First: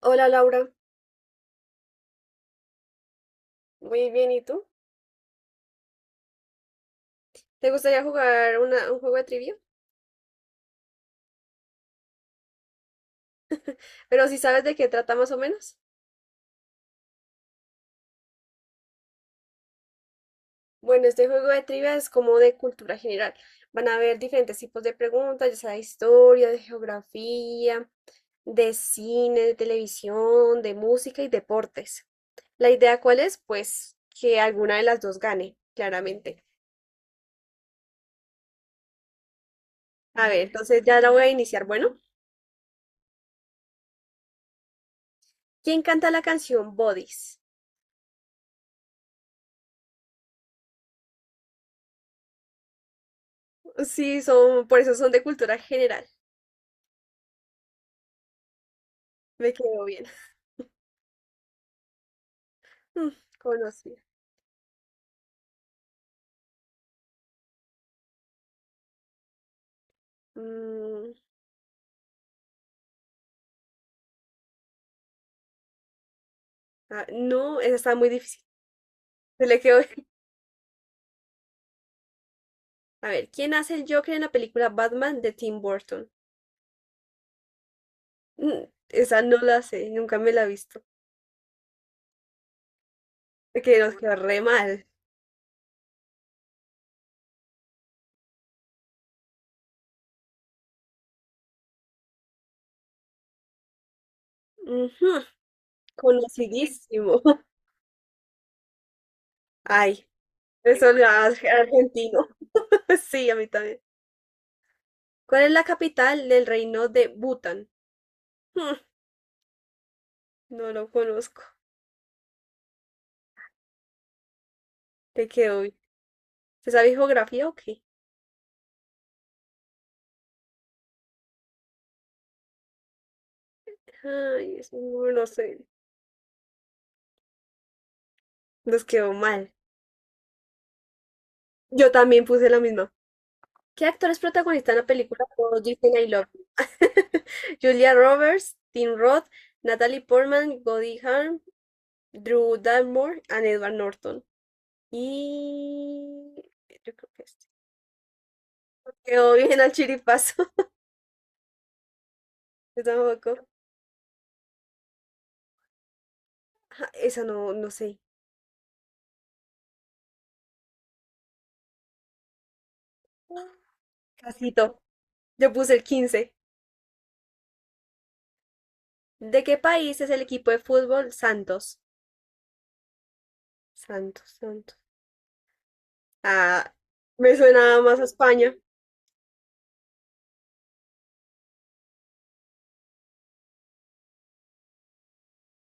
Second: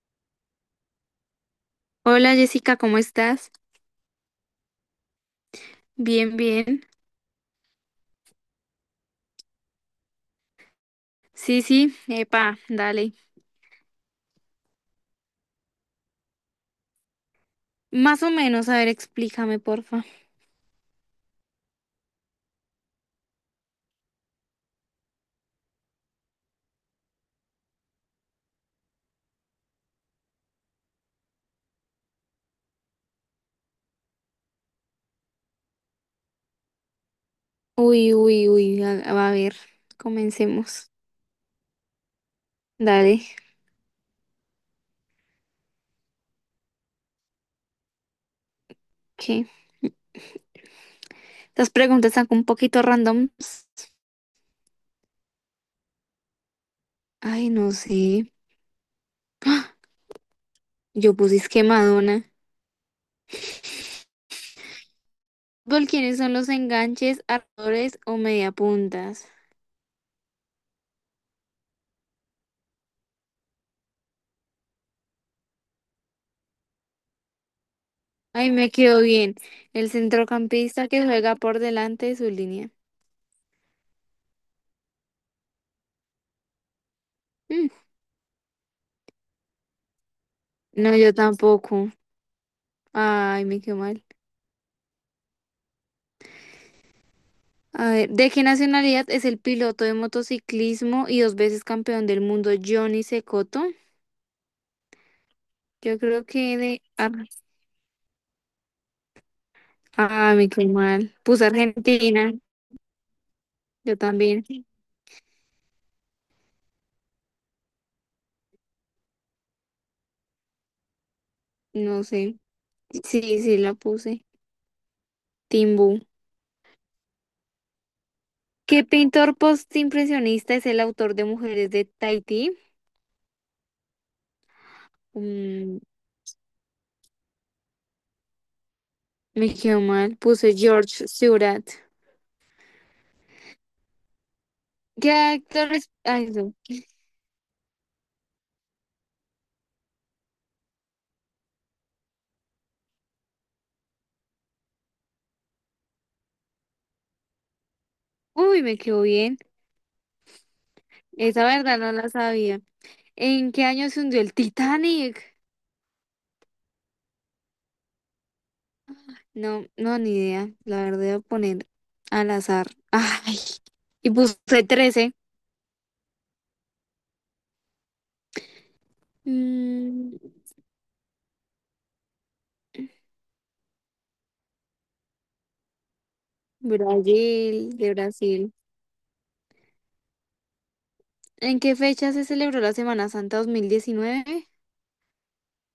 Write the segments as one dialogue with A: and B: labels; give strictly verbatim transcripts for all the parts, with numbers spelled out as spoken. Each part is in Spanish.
A: Hola Laura,
B: Hola Jessica, ¿cómo estás?
A: muy bien, ¿y tú?
B: Bien, bien.
A: ¿Te gustaría jugar una- un juego de trivia?
B: Sí, sí, epa, dale.
A: Pero si sabes de qué trata más o menos.
B: Más o menos, a ver, explícame, porfa.
A: Bueno, este juego de trivia es como de cultura general. Van a haber diferentes tipos de preguntas, ya sea de historia, de geografía, de cine, de televisión, de música y deportes. ¿La idea cuál es? Pues que alguna de las dos gane, claramente.
B: Uy, uy, uy, a, a ver,
A: A ver, entonces
B: comencemos.
A: ya la voy a iniciar. Bueno,
B: Dale,
A: ¿quién canta la canción Bodies?
B: ¿qué? Estas preguntas están un poquito randoms.
A: Sí, son, por eso son de cultura general.
B: Ay, no sé.
A: Me quedó bien.
B: Yo puse es que Madonna.
A: Mm, conocida.
B: ¿Por quiénes son los enganches, armadores o mediapuntas?
A: Mm, ah, no, esa está muy difícil.
B: Ay, me quedó bien.
A: Se le quedó.
B: El centrocampista que juega por delante de su línea.
A: A ver, ¿quién hace el Joker en la película Batman de Tim Burton?
B: Mm.
A: Mm, esa no la sé, nunca me la he visto.
B: No, yo tampoco. Ay, me quedó
A: Que nos
B: mal.
A: quedó re mal.
B: A ver, ¿de qué nacionalidad es el piloto de motociclismo y dos veces campeón del mundo Johnny Cecotto?
A: Ujú,
B: Yo creo que de...
A: conocidísimo.
B: Ar-
A: Ay,
B: Ah, me quedé
A: eso lo
B: mal. Puse
A: hace argentino.
B: Argentina,
A: Sí, a mí también.
B: yo también.
A: ¿Cuál es la capital del reino de Bután? Mm, no lo conozco.
B: No sé. Sí, sí, la puse.
A: Te quedó bien.
B: Timbú.
A: ¿Se sabe geografía o qué?
B: ¿Qué pintor postimpresionista es el autor de Mujeres de Tahití?
A: Ay, eso no lo sé.
B: Mm,
A: Nos quedó mal.
B: me quedó mal. Puse George Seurat.
A: Yo también puse la misma. ¿Qué actores protagonizan la
B: ¿Qué
A: película Todos
B: actores?
A: dicen I
B: Ay,
A: love you?
B: no.
A: Julia Roberts, Tim Roth, Natalie Portman, Goldie Hawn, Drew Barrymore and Edward Norton. Y yo creo que este.
B: Uy, me quedó
A: Quedó
B: bien.
A: bien al chiripazo.
B: Esa verdad no la sabía.
A: Yo tampoco.
B: ¿En qué año se hundió el Titanic?
A: Ajá, esa no, no sé.
B: No, no, ni idea. La verdad, voy a poner al azar. Ay, y puse
A: Casito.
B: trece.
A: Yo puse el quince. ¿De qué país es
B: Mm.
A: el equipo de fútbol Santos? Santos, Santos. Ah, me
B: Brasil,
A: suena
B: de
A: más a
B: Brasil.
A: España.
B: ¿En qué fecha se celebró la Semana Santa dos mil diecinueve?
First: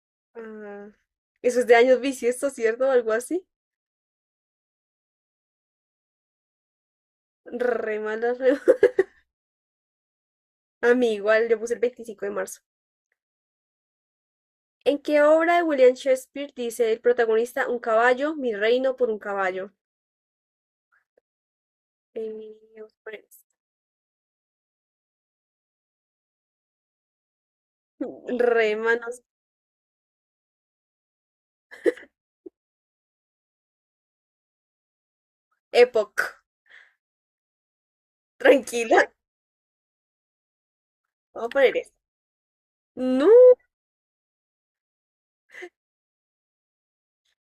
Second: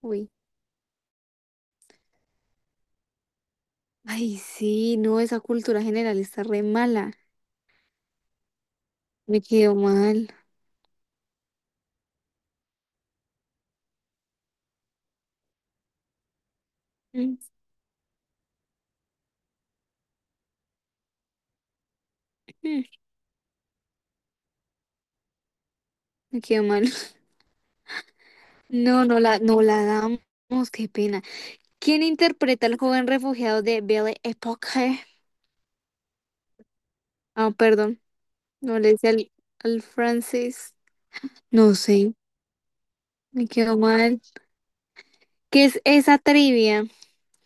B: Uy.
A: Ah, eso es de años bisiestos, ¿cierto? Algo así.
B: Ay, sí, no, esa cultura general está re mala.
A: Re mala, re mala.
B: Me quedó mal.
A: A mí igual, yo puse el veinticinco de marzo. ¿En qué obra de William Shakespeare dice el
B: Mm,
A: protagonista un caballo, mi reino por un caballo? Eh,
B: mm,
A: vamos a poner esto.
B: Me quedó mal.
A: Re
B: No, no
A: manos.
B: la, no la damos, qué pena. ¿Quién interpreta al joven refugiado de Belle Époque?
A: Epoch.
B: Ah, perdón, no le
A: Tranquila.
B: dice al, al francés.
A: Vamos a poner
B: No
A: esto.
B: sé.
A: No.
B: Me quedó mal. ¿Qué es esa trivia?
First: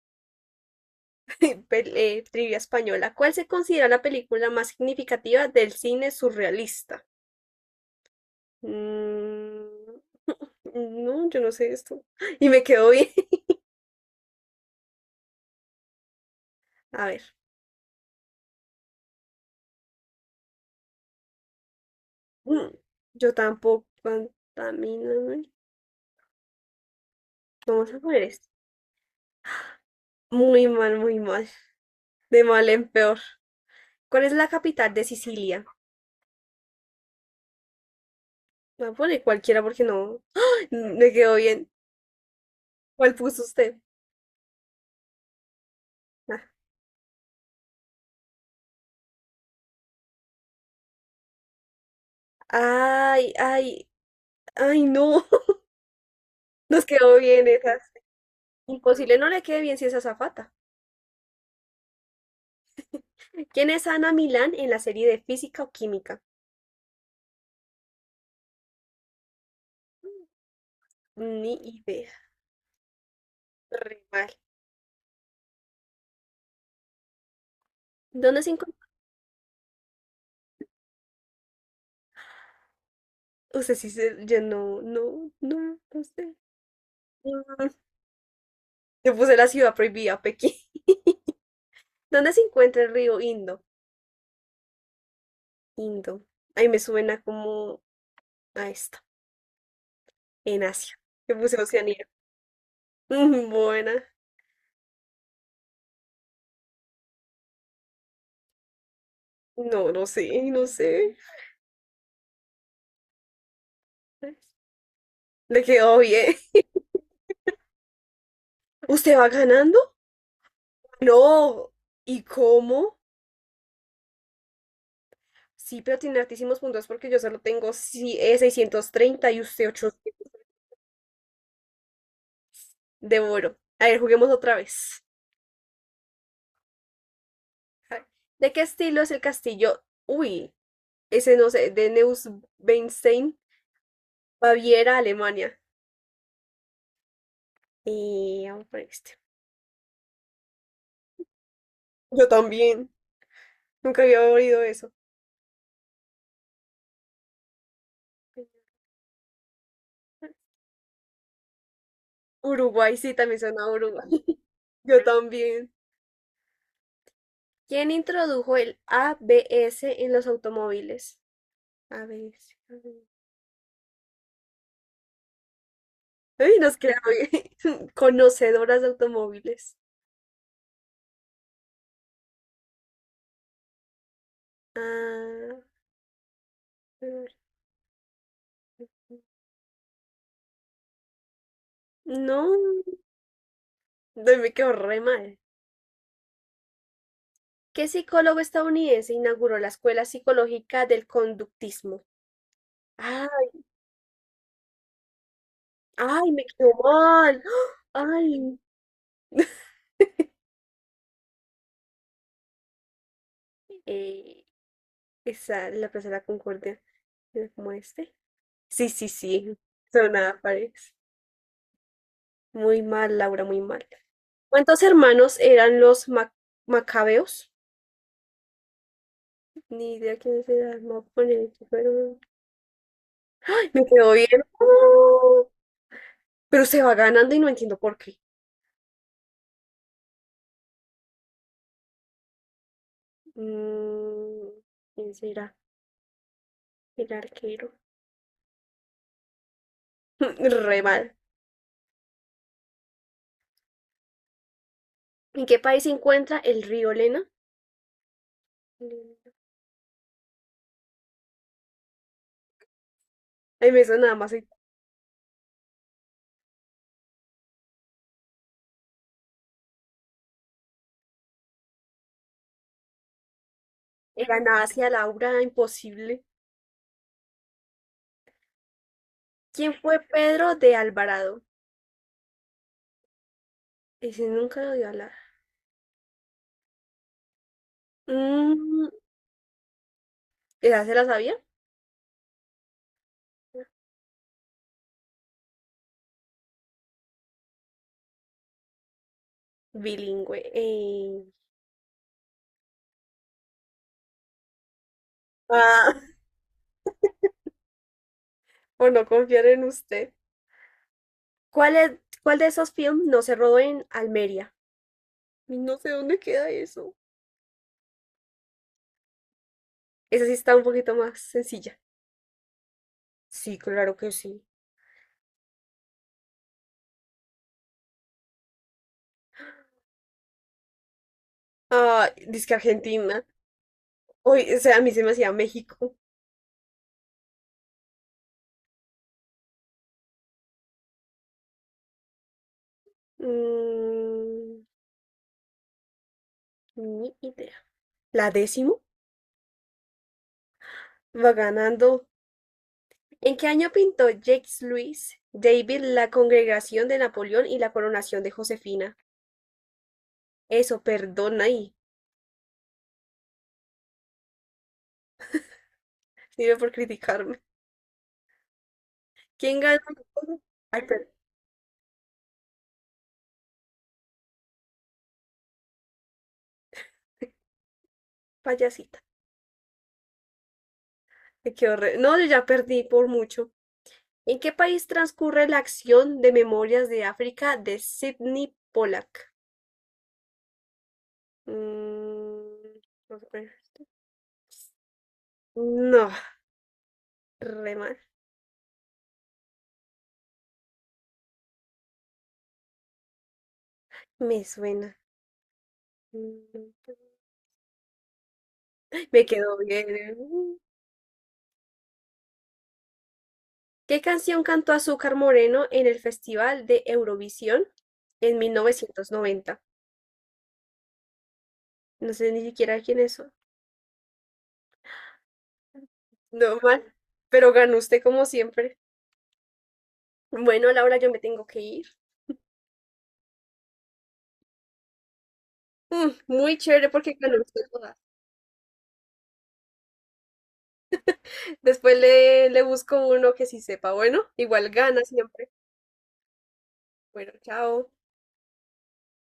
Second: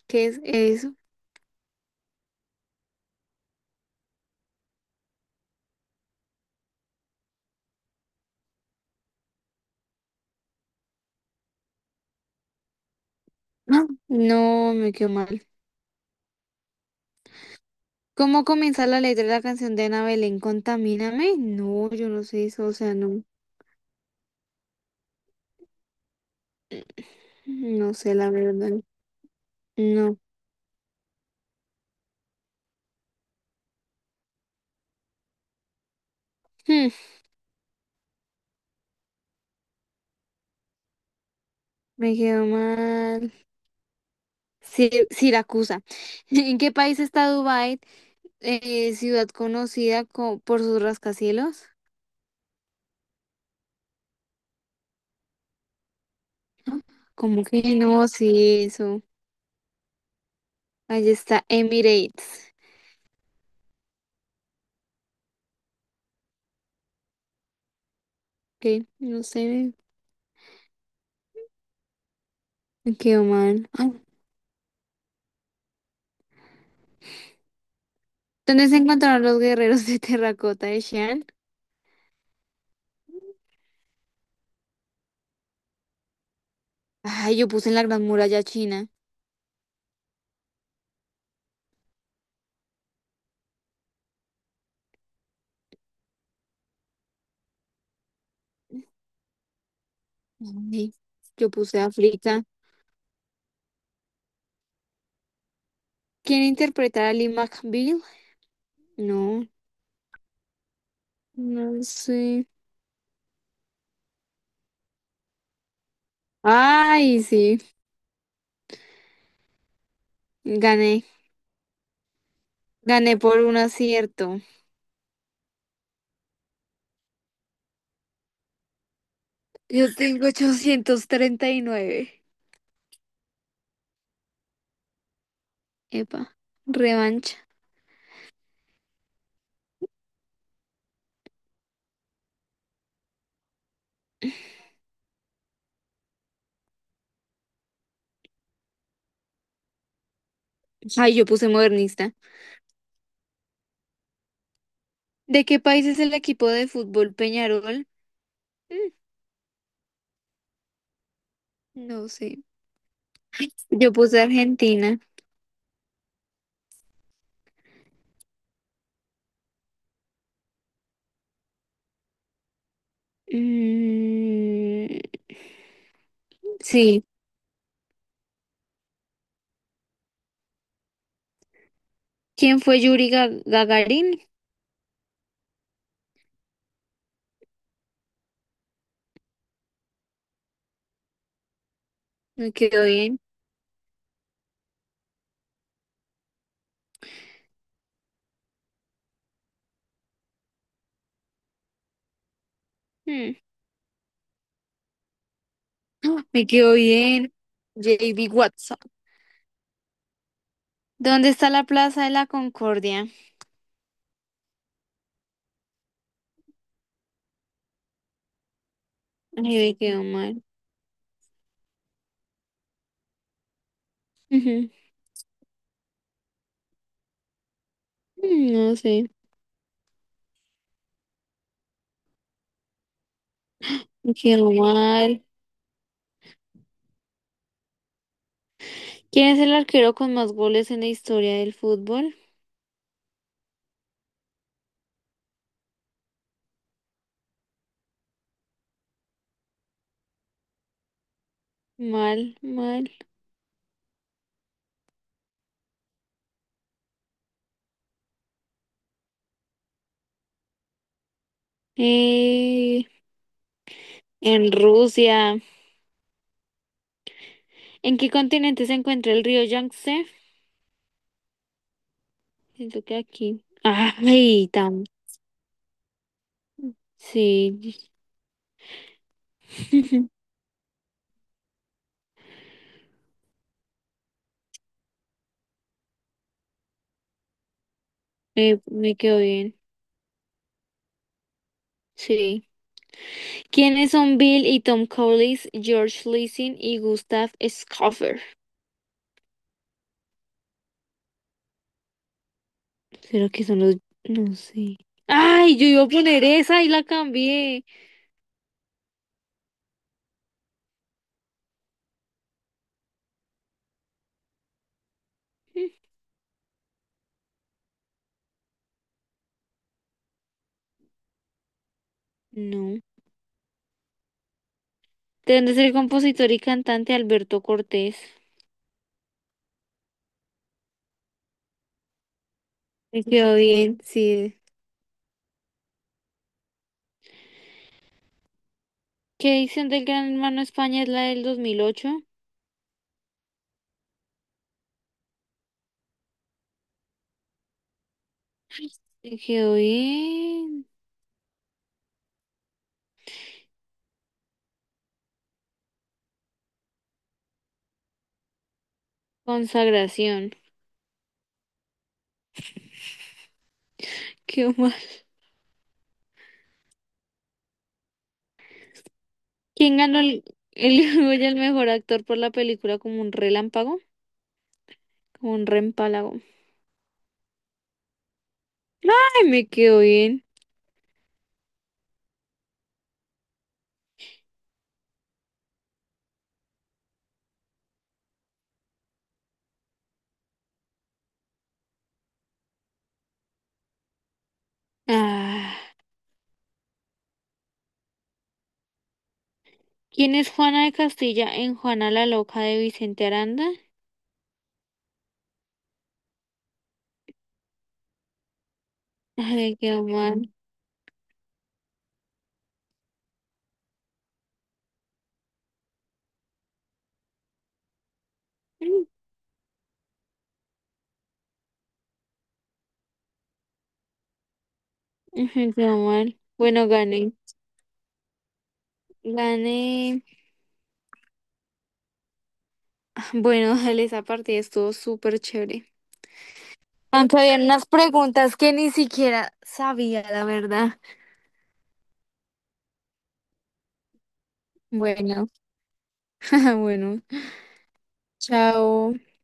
B: ¿Qué es eso?
A: Pel- eh, trivia española. ¿Cuál se considera la película más significativa del cine surrealista? Mm, no, yo no sé esto. Y me quedo bien.
B: Ah, no, me quedó mal.
A: A ver.
B: ¿Cómo comienza la letra de la canción de Ana Belén? ¿Contamíname? No, yo no sé eso,
A: Mm,
B: o sea, no,
A: yo tampoco. Contamina.
B: no
A: Vamos a
B: sé
A: poner
B: la
A: esto.
B: verdad. No.
A: Muy mal, muy mal. De mal en peor. ¿Cuál es la capital de Sicilia?
B: Hmm,
A: Voy a poner cualquiera porque no. ¡Ah! Me quedó bien.
B: me quedó
A: ¿Cuál
B: mal.
A: puso usted?
B: Si- Siracusa.
A: Ah.
B: ¿En qué país está Dubái? Eh, ciudad conocida co- por sus rascacielos.
A: Ay, ay, ay, no.
B: Ah,
A: Nos quedó
B: ¿cómo
A: bien
B: que
A: esas.
B: no? Sí, eso.
A: Imposible no le quede bien si es azafata.
B: Ahí está Emirates.
A: ¿Quién es Ana Milán en la serie de física o química?
B: Ok, no sé,
A: Ni idea.
B: me quedó mal.
A: Re mal. ¿Dónde se
B: ¿Dónde se
A: encuentra?
B: encontraron los guerreros de terracota de Xi'an?
A: Usted sí se. Yo no, no, no, no sé.
B: Ay, yo
A: Mm,
B: puse en la Gran Muralla China.
A: yo puse la ciudad prohibida, Pekín. ¿Dónde se encuentra el río Indo? Indo. Ahí me suena como a esta, en
B: Ay,
A: Asia, que
B: yo
A: puse
B: puse
A: Oceanía.
B: África.
A: Mm, buena.
B: ¿Quién interpretará a Lee McBeal? No,
A: No, no sé, no sé.
B: no sé.
A: Le quedó bien.
B: Ay, sí,
A: ¿Usted va ganando?
B: gané.
A: No. ¿Y cómo?
B: Gané por un acierto.
A: Sí, pero tiene altísimos puntos porque yo solo tengo si- eh, seiscientos treinta y usted
B: Yo
A: ochocientos.
B: tengo ochocientos treinta y nueve.
A: Devoro. A ver, juguemos otra vez.
B: Epa, revancha.
A: A ver, ¿de qué estilo es el castillo? Uy, ese no sé, de Neuschwanstein, Baviera, Alemania. Y vamos por este.
B: Ay, yo puse modernista.
A: Yo también. Nunca había oído eso.
B: ¿De qué país es el equipo de fútbol Peñarol? Mm, no sé.
A: Uruguay, sí, también suena a
B: Yo
A: Uruguay.
B: puse Argentina.
A: Yo también. ¿Quién introdujo el A B S en los automóviles? A B S. A B S.
B: Mm,
A: Ay, nos quedamos
B: sí.
A: conocedoras de automóviles.
B: ¿Quién fue Yuri Ga- Gagarin?
A: Ah, no.
B: Me quedó bien.
A: Ay, me quedó re mal. ¿Qué psicólogo estadounidense inauguró la Escuela Psicológica del Conductismo? Ay,
B: Hmm. ¡Ah!
A: ay, me
B: Me
A: quedó
B: quedó bien.
A: mal. ¡Ah!
B: J B
A: Ay.
B: Watson. ¿Dónde está la Plaza de la Concordia?
A: Eh, esa, la Plaza de la Concordia. Era como este. Sí, sí,
B: Ay,
A: sí.
B: me quedó
A: Sonaba
B: mal.
A: París. Muy mal, Laura, muy mal.
B: Ujú.
A: ¿Cuántos hermanos eran los ma- macabeos?
B: Mm, no sé,
A: Ni idea quiénes eran. No, poner aquí, pero- ¡Ay! Me quedó
B: me
A: bien.
B: quedó mal.
A: ¡Oh! Pero se va ganando y no entiendo por qué.
B: ¿Quién es el arquero con más goles en la historia del fútbol?
A: Mm, ¿quién será? El arquero. Re mal.
B: Mal, mal.
A: ¿En qué país se encuentra el río Lena? Lena.
B: Eh,
A: Ay, me suena nada más. eh,
B: en Rusia. ¿En qué continente se encuentra el río Yangtze? Siento que aquí.
A: Era en
B: Ay, tan.
A: Asia, Laura, imposible.
B: Sí.
A: ¿Quién fue Pedro de Alvarado? Ese nunca lo dio a hablar.
B: Eh,
A: Mm,
B: me quedó bien.
A: ¿esa se la sabía?
B: Sí. ¿Quiénes son Bill y Tom Collins, George Lessing y Gustav Schoffer?
A: Bilingüe. eh.
B: ¿Será que son los...? No sé. ¡Ay! Yo iba a
A: Ah,
B: poner esa y la cambié.
A: por no confiar en usted. ¿Cuál es, cuál de esos films no se rodó en Almería?
B: Mm.
A: No sé dónde queda eso. Esa sí está un poquito más sencilla.
B: No.
A: Sí, claro que sí.
B: Tendrá ser el compositor y cantante Alberto Cortés.
A: Ah, que
B: Me
A: Argentina.
B: quedó bien, sí.
A: Uy, o sea, a mí se me hacía México.
B: ¿Qué edición del Gran Hermano España es la del dos mil ocho?
A: Mm, ni idea. ¿La
B: Ay,
A: décimo?
B: me quedó bien.
A: Va ganando. ¿En qué año pintó Jacques-Louis David la Congregación de Napoleón y la coronación de Josefina?
B: Consagración.
A: Eso, perdona ahí.
B: Qué mal.
A: Sirve por criticarme. ¿Quién
B: ¿Quién
A: ganó?
B: ganó el, el
A: Ay, per-
B: Goya al mejor actor por la película como un relámpago? Como un reempálago.
A: payasita.
B: Ay, me quedó bien.
A: Me quedo re- No, yo ya perdí por mucho. ¿En qué país transcurre la acción de Memorias de África de Sidney Pollack? Mm, no, sé cuál es.
B: Ah,
A: No, re mal.
B: ¿quién es Juana de Castilla en Juana la Loca de Vicente Aranda?
A: Me suena. Mm, me
B: Ay,
A: quedó
B: me quedó
A: bien. ¿Eh?
B: mal.
A: ¿Qué canción cantó Azúcar Moreno en el Festival de Eurovisión en
B: Mm,
A: mil novecientos noventa? No sé ni siquiera quién es. Eso.
B: Me quedó mal.
A: No
B: Bueno,
A: mal,
B: gané.
A: pero ganó usted como siempre.
B: Gané.
A: Bueno, Laura, yo me tengo que ir.
B: Ah, bueno, dale, esa partida estuvo súper chévere.
A: Mm, muy chévere porque
B: Aunque
A: ganó
B: había
A: usted
B: unas
A: todas.
B: preguntas que ni siquiera sabía, la verdad.
A: Después le, le busco uno que sí sepa. Bueno, igual gana
B: Bueno,
A: siempre.
B: bueno,
A: Bueno, chao.
B: chao.